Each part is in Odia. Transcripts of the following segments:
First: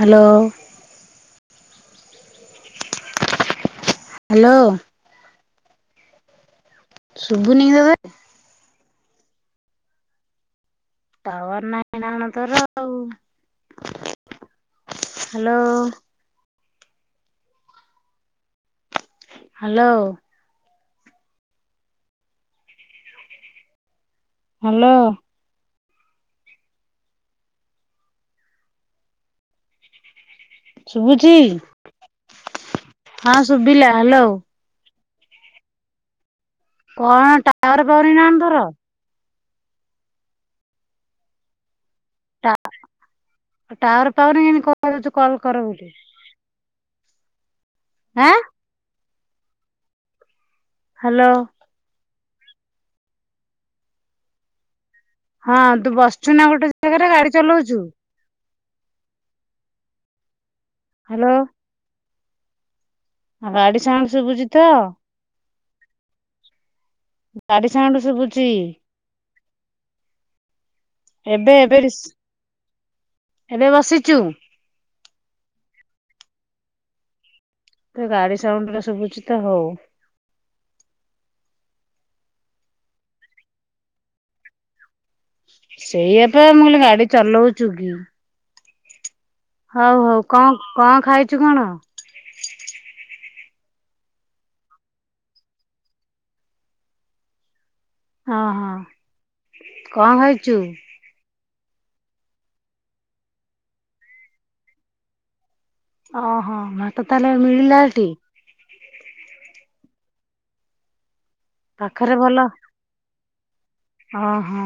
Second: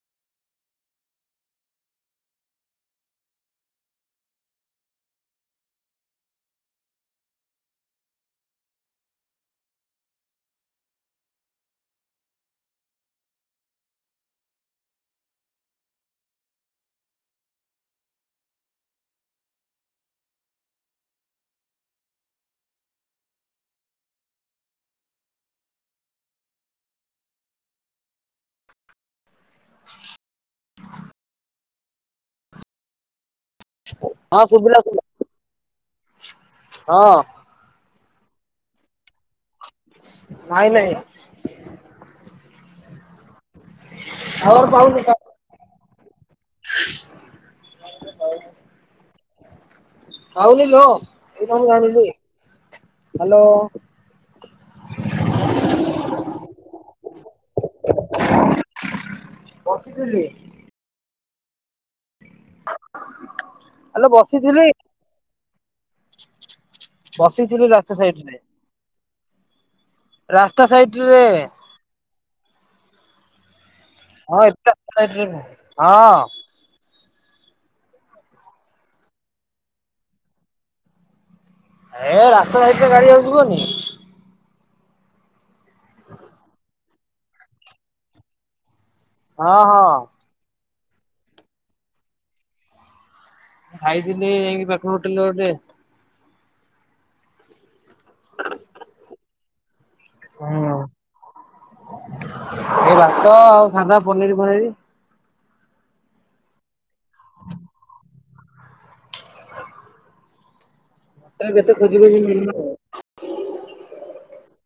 ହାଲୋ। ହାଲୋ। ଶୁଭୁନି ତତେ? ଟାୱାର ନାଇଁ ନା କଣ ତୋର ଆଉ? ହାଲୋ। ହାଲୋ। ହାଲୋ। [inaudible] ଶୁଭୁଛି ହଁ ଶୁଭିଲା ହ୍ୟାଲୋ ହଁ ଶୁଭିଲା ହଁ। କଣ ଟାୱାର ପାଉନି ନା କଣ ତୋର? ନାଇଁ ନାଇଁ। ଟାୱାର ପାଉନି ଟାୱାର କେମିତି କହି ପାଉନି ଦୋଉଛୁ କଲ କରିବାକୁ। [inaudible] ଆଁ? କହୁନିଲୋ ହ୍ୟାଲୋ ଇ କହୁନିଲି ହାଲୋ। ହଁ ତୁ ବସିଛୁ ନା ଗୋଟେ ଜାଗାରେ ଗାଡି ଚଲଉଛୁ? ବସିଥିଲି। ହାଲୋ। [inaudible] ଆଉ ଗାଡି ହ୍ୟାଲୋ ସାଉଣ୍ଡ ଶୁଭୁଛି ବସିଥିଲି ତ ଗାଡି ବସିଥିଲୁ ସାଉଣ୍ଡ ରାସ୍ତା ସାଇଟରେ। ଶୁଭୁଛି ରାସ୍ତା ସାଇଟରେ। ଏବେ ଏବେ ଏବେ ବସିଛୁ। ହଁ। ତ ଗାଡି ସାଉଣ୍ଡ ଟା ଶୁଭୁଛି ତ ହଉ। ଏ ରାସ୍ତା ସାଇଟରେ ଗାଡି ଆଉ ଯିବନି। ସେଇଆପା ମୁଁ କହିଲି ଗାଡି ଚଲଉଛୁ କି? ହଁ ହଁ ହଉ ହଉ କଣ କଣ ଖାଇଛୁ କଣ? ଖାଇଥିଲି ଏଇ ମେଘ ଉଠେଇଲା ଯେ ହଁ ହଁ। କଣ ଖାଇଛୁ? ଏ ଭାତ ଆଉ ସାଧା ପନିର ଫନିର। ଓହୋ ଭାତ ତାହେଲେ ମିଳିଲା ସେଠି? [unintelligible] ଓ ହୋ।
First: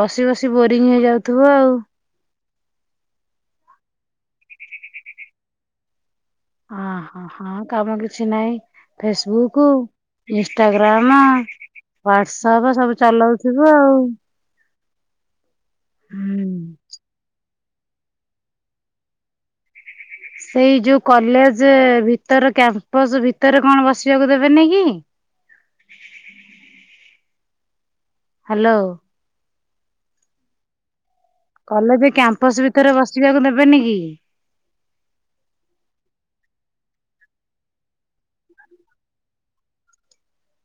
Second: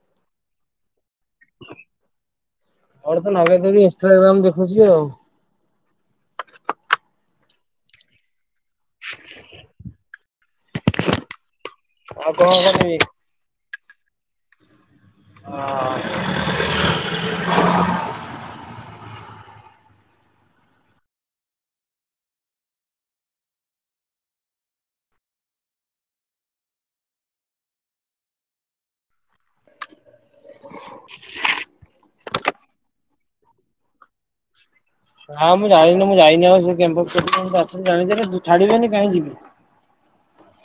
ବସି ବସି ବୋରିଙ୍ଗ ହେଇଯାଉଥିବ ଆଉ। ଆର ତ ନି ଇନଷ୍ଟାଗ୍ରାମ ଦେଖୁଛି ଆଉ। ଅ ହୋ ହଁ କାମ କିଛି ନାହିଁ ଫେସବୁକ୍ ଇନଷ୍ଟାଗ୍ରାମ, ଆଉ କଣ ହଟସପ୍ କରିବି। ସବୁ ଚଲାଉଥିବୁ ଆଉ। ହଁ ହୁଁ। [inaudible] ସେଇ ଯୋଉ କଲେଜ ଭିତର କ୍ୟାମ୍ପସ ଭିତରେ କଣ ବସିବାକୁ ଦେବେନି କି? [inaudible] ହାଲୋ। [inaudible] କଲେଜ କ୍ୟାମ୍ପସ ଭିତରେ ବସିବାକୁ ନେବେନି କି? ହାଁ ମୁଁ ଜାଣିନି ମୁଁ ଯାଇନି ଆଉ ସେ କ୍ୟାମ୍ପସ୍ କତିକି ମୁଁ ତ ଆକ୍ଚୁଲି ଜାଣିଚି ହେଟା ଛାଡ଼ି ବେନି କାହିଁ ଯିବି?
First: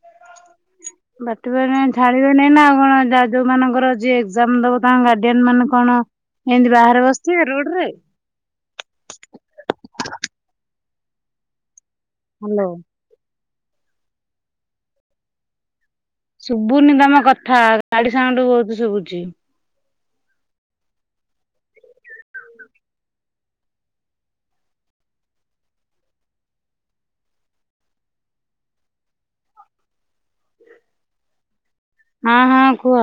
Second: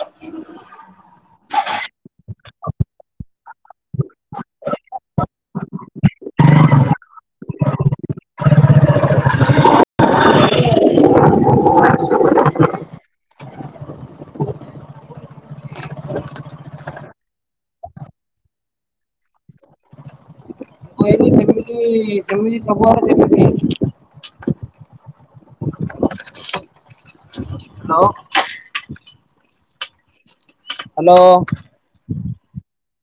[inaudible] ବାଟେଇପାରିଏଁ ଛାଡ଼ିବେନେଇ ନାଁ ଆଉ କଣ ଯା ଯୋଉ ମାନଙ୍କର ଯିଏ ଏଗ୍ଜାମ୍ ଦବ ତାଙ୍କ ଗାର୍ଡି଼ଆନ୍ ମାନେ କଣ ଏନ୍ତି ବାହାରେ ବସଥିବେ ରୋଡ଼ରେ? ହାଲୋ। ଶୁଭୁନି ତମ କଥା ଗାଡ଼ି ସାଉଣ୍ଡ୍ ବୋହୁତ ଶୁବୁଚି। ତି ସେମିତି ସବୁଆଡ଼େ ଯେମିତି। ହେଲୋ। ହାଲୋ। ହଁ ହଁ କୁହ।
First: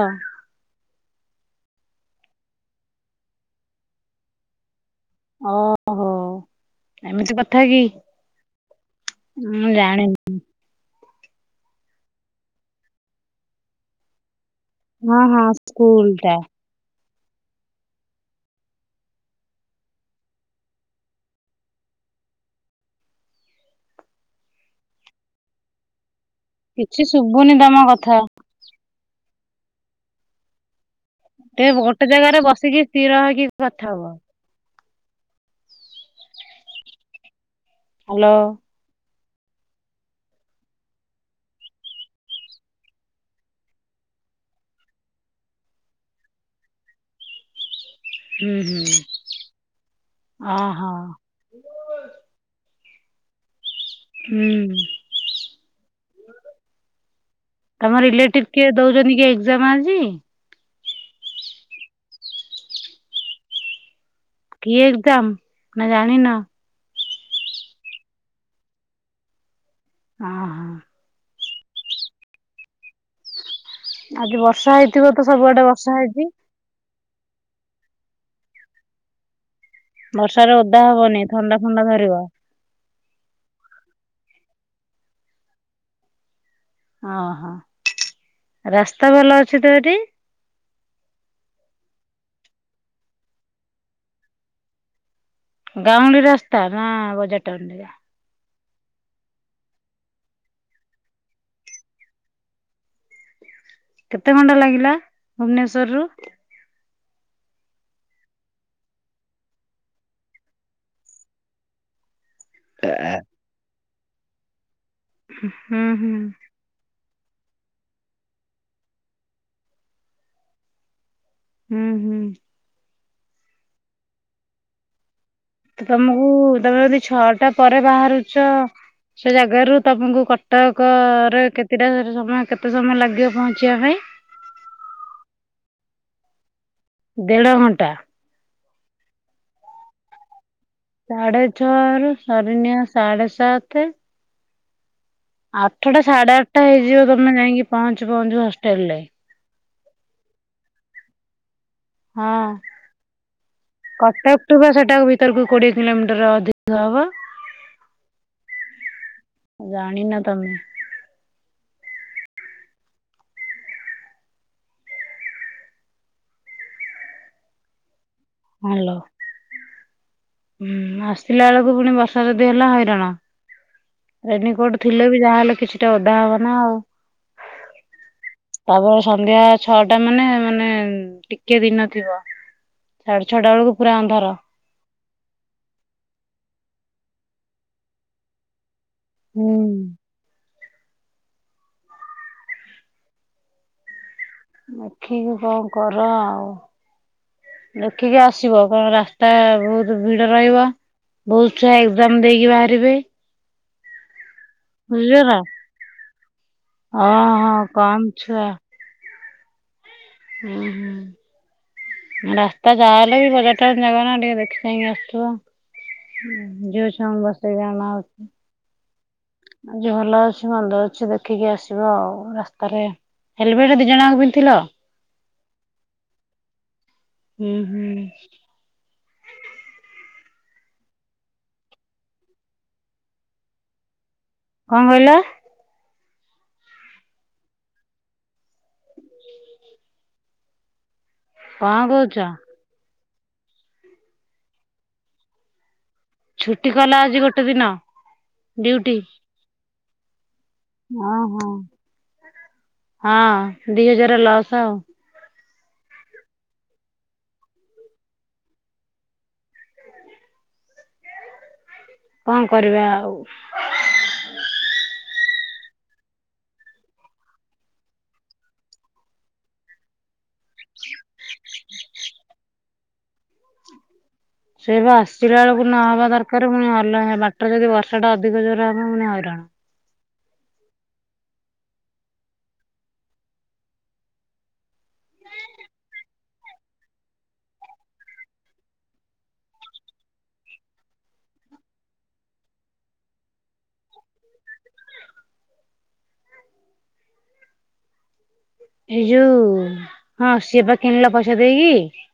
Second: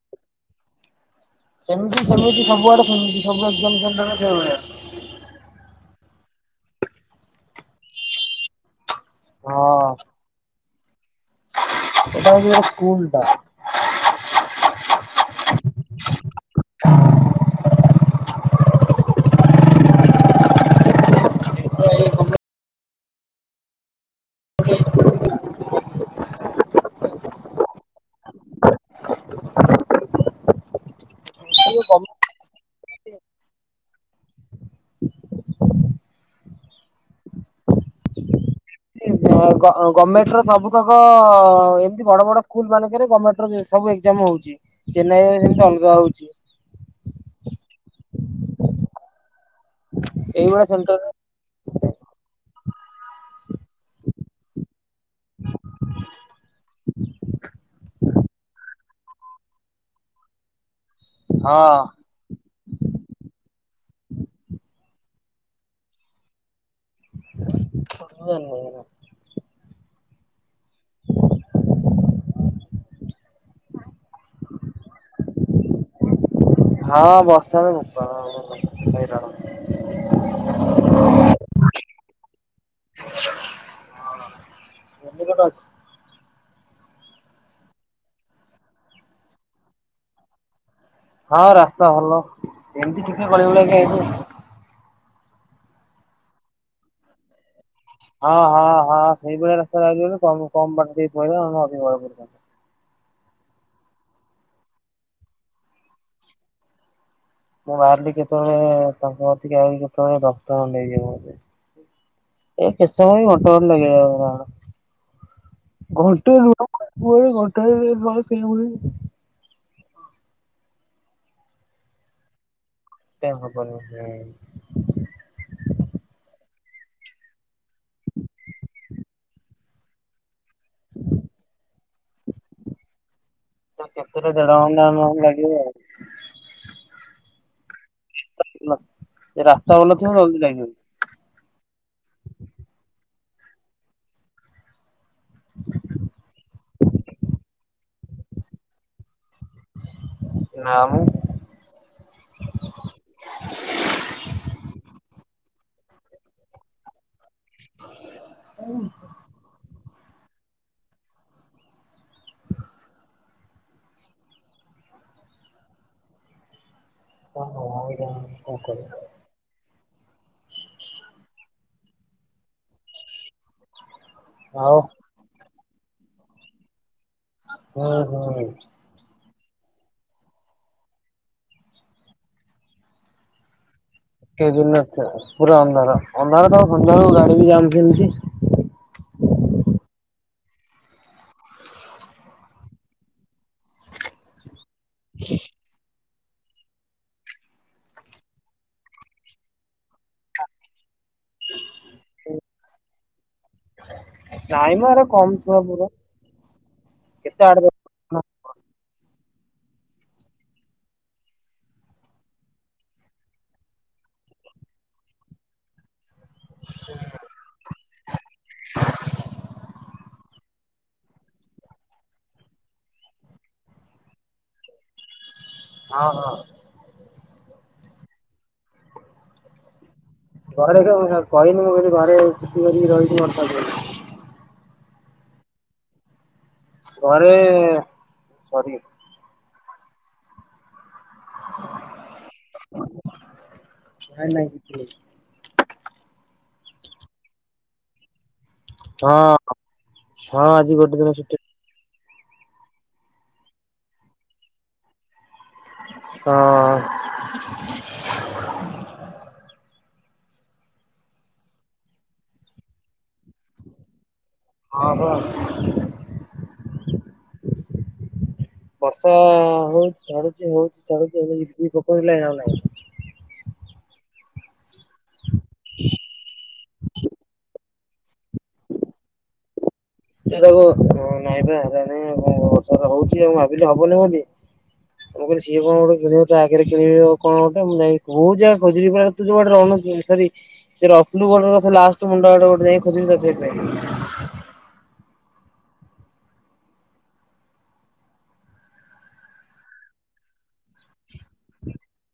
ସେମିତି ସେମିତି ସବୁଆଡ଼େ ସେମିତି ସବୁ ଏଗଜାମ୍ ସେଣ୍ଟର୍ ରେ ସେଇଭଳିଆ। ଓହୋ ଏମିତି କଥା କି? ମୁଁ ହଁ। ଜାଣି ଇ। ଏଟା ହଉଚି ଗୋଟେ ସ୍କୁଲ୍ ଟା। ହଁ ହଁ ସ୍କୁଲ୍ ଟା। କିଛି ଶୁଭୁନି ତମ କଥା। ଟେ ଗୋଟେ ଜାଗାରେ ବସିକି ସ୍ଥିର ହେଇକି କଥା ହୁଅ। ହାଲୋ। ଗ ଗ ଗମେଟ୍ ର ସବୁକକ ଏମତି ବଡ଼ ବଡ଼ ସ୍କୁଲ୍ ମାନଙ୍କରେ ଗମେଟ୍ ର ସବୁ ଏଗଜାମ୍ ହଉ ହୋଉଚି ଚେନ୍ନାଇରେ ସେମତି ଅଲଗା ହଉଚି। ଉଁ ହୁଁ ଏଇଭଳିଆ ଅହ। ସେଣ୍ଟରରେ ଉଁ। ଆମ ରିଲେଟିଭ୍ କିଏ ଦୋଉଚନ୍ତି କି ଏଗ୍ଜାମ୍ ଆଜି? ହଁ। କି ଏଗ୍ଜାମ୍ ନାଁ ଜାଣିନ? ପରବାଏ ନିଏନା। ଅହ। ଆଜି ବର୍ଷା ହେଇଥିବ ତ ସବୁଆଡ଼େ ବର୍ଷା ହେଇଚି। ହଁ ବର୍ଷାରେ ବୋପା ମା ଭଲ ହଇରାଣ। ବର୍ଷାରେ ଓଦା ହବନି ଥଣ୍ଡା ଫଣ୍ଡା ଧରିବ। ହଁ। ରେନିକୋଟ୍ ଅଛି? ଓହୋ ରାସ୍ତା ଭଲ ଅଛି ତ ଏଠି? ହଁ ରାସ୍ତା ଭଲ ଏମତି ଟିକେ ଗଳି ଗୁଳାକି ଆଇଲି। ଗାଉଁଲି ରାସ୍ତା ନାଁ ବଜାର୍ ଟାଉନ୍ ଏରିଆ? ହଁ ହଁ ହଁ ସେଇଭଳିଆ ରାସ୍ତାରେ ଆଇଲୁ ବୋଲି କମ୍ କମ୍ ବାଟ ଟିକେ ପାଇଲା ନନେ ଅଧିକ ବାଟ ଟିକେ ପଡ଼ିଥାନ୍ତା। କେତେ ଘଣ୍ଟା ଲାଗିଲା ଭୁବନେଶ୍ଵରରୁ? ମୁଁ ବାହାରିଲି କେତୋଳେ ତାଙ୍କ କତିକି ଆଇଲି ଯୋତୋଳେ ଦଶଟା ଅଣ୍ଡେ ହେଇଯିବ ବୋଧେ। ଏ କେ ସମୟ ଇ ଘଣ୍ଟେ ଅଧେ ଲାଗିଅଲା ହୁଁ ଏଗ୍ଜାମ୍ ଟା ହୁଁ ଘଣ୍ଟେ [unintelligible] ମୁଁ ଅଇଲି ଘଣ୍ଟେ ଅଧେ ପରେ ସେୟା ହୁଏ। ଉଁ ହୁଁ। ଟା ହବନି ଯାଇ। ତ ତମୁକୁ ମତେ ଯଦି ଛଅଟା ପରେ ବାହାରୁଛ ସେ ଜାଗାରୁୁ ତମୁକୁ କ ଟକରେ କେତିଟା ସେଠି ସମୟ କେତେ ସମୟ ଲାଗିବ ପହଞ୍ଚିବା ପାଇଁ? କେତେଟା ଦେଢ ଘଣ୍ଟା ନହେଲେ ଲାଗିବ ଆଉ। ଦେଢ଼ ଘଣ୍ଟା। ଏ ରାସ୍ତା ଭଲଥିବ ଜଲଦି ଅଲ୍ଦୀ ଟାଇମ୍ ହିଅନି। ସାଢ଼େ ଛଅରୁ ସରିନିଅ ସାଢ଼େ ସାତେ। ଆଠଟା ସାଢେ ଆଠଟା ହେଇଯିବ ତମେ ଯାଇଁକି ପହଞ୍ଚୁ ପହଞ୍ଚୁ ହଷ୍ଟେଲ ରେ। ନାଁ ମ। ହଁ। କଟକ ଟୁ ବା ସେଟା ଆଉ ଭିତରକୁ କୋଡିଏ କିଲୋମିଟର ଅଧିକ ହବ। ଜାଣି ନ ତମେ। ଓ ହଉ। ହାଲୋ। ହୁଁ ଆସିଲା ଏଳକୁ ପୁଣି ବର୍ଷା ଯଦି ହେଲା ହଇରାଣ। ଆଉ ରେନିକୋଟ ଥିଲେ ବି ଯାହାହେଲେ କିଛିଟା ଓଦା ହବନା ଆଉ। ଉଁ ହୁଁ। ତାପରେ ସନ୍ଧ୍ୟା ଛଅଟା ମାନେ ମାନେ ଟିକିଏ ଦିନ ଥିବ ସାଢେ ଛଅଟା ବେଳକୁ ପୁରା ଅନ୍ଧାର କେଇ ଯିବେନି ରାସ୍ତା। ପୁରା ଅନ୍ଧାର ଅନ୍ଧାର ତ ସନ୍ଧ୍ୟାବେଳୁକୁ ଗାଡି ବି ଯାଆନ୍ତିନିଟି। ହୁଁ। ଦେଖିକି କଣ କର ଆଉ। ଦେଖିକି ଆସିବ କଣ ରାସ୍ତା ବହୁତ ଭିଡ ରହିବ ବହୁତ୍ ଛୁଆ ଏକଜାମ୍ ଦେଇକି ବାହାରିବେ। ନାଇମ ହେରା ବୁଝିଲ କମ୍ ନା। ଛୁଆ ପୁରା କେତେ ଓହୋ ଆଠ କମ୍ ଦଶ ନଅ। ଛୁଆ ହୁଁ ହୁଁ। ରାସ୍ତା ଯାହା ହେଲେ ବି ବଜାରଟା ଚିନ୍ତାକରୁନା ଟିକେ ଦେଖି ଚାହିଁ କି ଆସଥୁବ। ଯୋଉ ଛୁଆଙ୍କୁ ବସେଇ ଆଣା ହଉଚି। ଦେହ ଭଲ ଅଛି? ମନ୍ଦ ଅଛି ଦେଖିକି ଆସିବ ଆଉ ରାସ୍ତାରେ ହେଲମେଟ ଦି ଜଣ ଯାଙ୍କ ପିନ୍ଧିଥିଲ। ହଁ ହଁ। ହୁଁ ହୁଁ। ଘରେ ରହିକି ଆଉ ମୁଁ କହିନି ମୁଁ କିଛି ଘରେ [unintelligible] ରହିଛିି ବର୍ଷା ପାଇଁ। କଣ କହିଲ? ଘରେ ସରି। କଣ କହୁଚ? ନାଇଁ ନାଇଁ କିଛି ହେଇନି। ଛୁଟି କଲା ଆଜି ଗୋଟେ ଦିନ ଡିଉଟି। ହଁ ହଁ ଆଜି ଗୋଟେ ଦିନ ଛୁଟି। ହଁ ଦି ହଜାର ଲସ୍ ଆଉ। ହଁ ଅ। କଣ କରିବା ଆଉ। ହଁ ବା। ବର୍ଷା ହଉଚି ଛାଡୁଚି ହଉଚି ଛାଡୁଚି ଏବେ ଏଇ ଟୋପେ ହେଲେ ଆଉ ନାହିଁ। ସେଇବା ଆସିଲା ବେଳକୁ ନହବା ଦରକାର ପୁଣି ହଲହେ ବାଟରେ ଯଦି ବର୍ଷା ଟା ଅଧିକ ଜୋରରେ ହବ ପୁଣି ହଇରାଣ। ହଁ। [unintelligible] ନାଇଁପା ହେଲାନେଇ ବର୍ଷାଟା ହଉଚି ଆଉ ଭାବିଲି ହବନି ବୋଲି ମୁଁ କହିଲି ସିଏ କଁ ଗୋଟେ କିଣିବ ଚା ଆଗରେ କିଣିବ କଣ ଗୋଟେ ମୁଁ ଯାଇଁ ମୁଁ ଯାହା ଖୋଜିଲି [unintelligible] ଅନଉ ସିଏ ହରି ସେ ରସଲୁଗଡ ଲାଷ୍ଟ ମୁଣ୍ଡର ଗୋଟେ ଯାଇ ଖୋଜିବି ହ ସେଇଥିପାଇଁ ଏଇ ଯୋଉ ହଁ ସିଏ ବା କିଣିଲା ପଇସା ଦେଇକି।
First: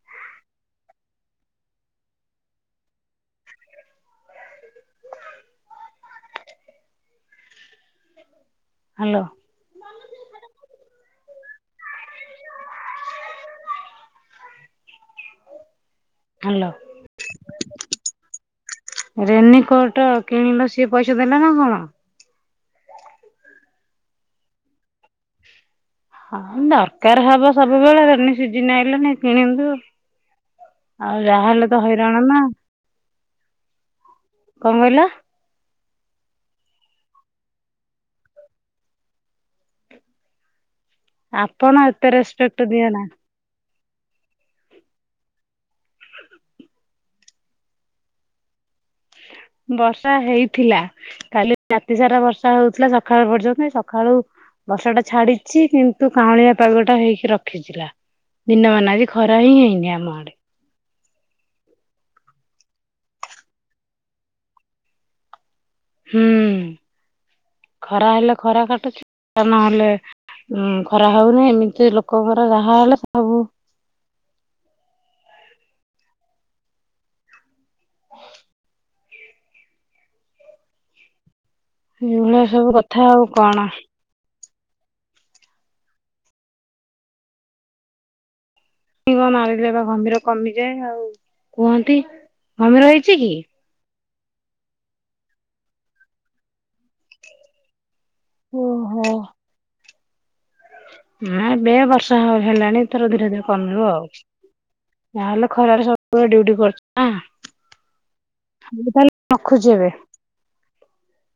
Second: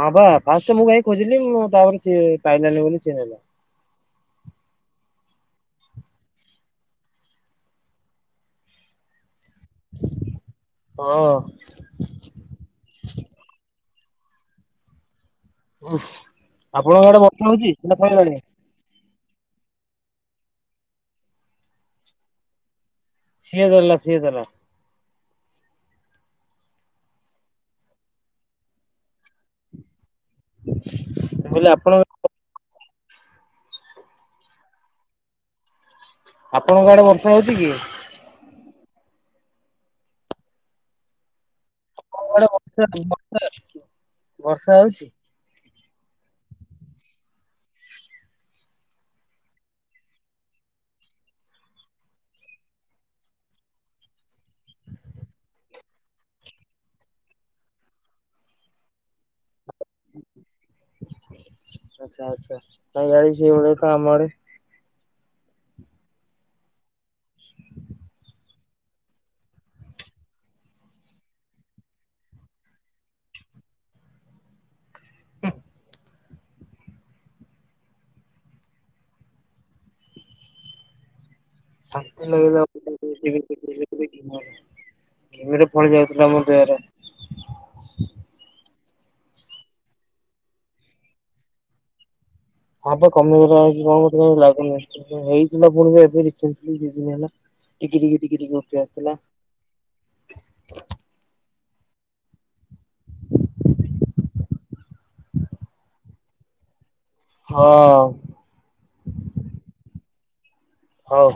ହଁ ବା ଫାଷ୍ଟ ମୁଁ ଯାଇଁ ଖୋଜିଲି ମୁଁ ତାପରେ ସେ ପାଇଲାନି ବୋଲି ଚିହ୍ନେଇଲା। [unintelligible] ହାଲୋ। ହଁ। [unintelligible] ହାଲୋ ଆପଣଙ୍କ ଆଡେ ବର୍ଷା ହଉଚି ନା ଛାଡଲାଣିଣି? ରେନିକୋଟ କିଣିଲ ସିଏ ପଇସା ଦେଲା ନା କଣ? ସିଏ ଦେଲା ସିଏ ଦେଲା। ହଁ ଦରକାର ହବ ସବୁବେଳେ ରେନି ସିଜିନ ଆଇଲାଣି କିଣଦୋଉ। ଆଉ ମୁଁ କହିଲି ଯାହାହେଲେ ତ ଆପଣ ହଇରାଣ ନା। କଣ କହିଲ? ଆପଣଙ୍କ ଆଡେ ବର୍ଷା ହୋଉଚି କି? ଆପଣ ଏତେ ଆଡେ ରେସପେକ୍ଟ ବର୍ଷା ଦିଅ ନା। ବର୍ଷା ହୋଉଛି? ବର୍ଷା ହେଇଥିଲା କାଲି ରାତି ସାରା ବର୍ଷା ହୋଉଥୁଲା ସଖାଳୁ ପର୍ଯ୍ୟନ୍ତ ଏଇ ସଖାଳୁ ବର୍ଷାଟା ଛାଡିଚି କିନ୍ତୁ କାଉଁଳିଆ ପାଗଟା ହେଇକି ରଖିଛିଲା। ଦିନ ମାନ ଆଜି ଖରା ହିଁ ହେଇନି ଆମ ଆଡେ। ଆଚ୍ଛା ଆଚ୍ଛା ହଁ ଭାଇ ସେଇ ଭଳିଆ ତ ଆମ ଆଡ଼େ ହୁଁ ଖରା ହେଲେ ଖରା କାଟୁଚି। ନହେଲେ ଉଁ ଖରା ହୋଉନି ଏମିତି ଲୋକଙ୍କର ଯାହାହେଲେ ସବୁ ହୁ। ଶାନ୍ତି ଏଇଭଳିଆ ଲାଗିଲା ସବୁ କଥା [unintelligible] ଆଉ ଦେଖି କଣ ଦେଖି ମୋ ଘିମିରି ଫଳି ଯାଉଥିଲା ମୋ ଦେହରେ। ଏଇ କଁ ମାରିଲେ ପା ଘମିର କମିଯାଏ ଆଉ କୁହନ୍ତି। ଘମିର ହଁ ପା ହେଇଛି କି? କମି ଗଲା ଆଜି। [unintelligible] ଭଲ ଲାଗୁନି ଏବେ ହେଇଚି ନା ପୁଣି କଁ ଏବେ କିଛି ଏଇ କିଛ ଦିନ ହେଲା। ଟିକି ଟିକି ଟିକି ଟିକି ଉଠେଇ ଓହୋ। ଆସିଲା। ନା ଏବେ ଆଉ ବର୍ଷ୍ ତାହେ ହେଲାଣି ଏଥର ଧୀରେ ଧୀରେ କମିବ ଆଉ ଯାହାହେଲେ ଖରାରେ ସବୁବେଳେ ଡ୍ୟୁଟି କରଚ ଆ ହଁ ମୁଁ ତାହେଲେ ରଖୁଚି ଏବେ। ହୋଉ।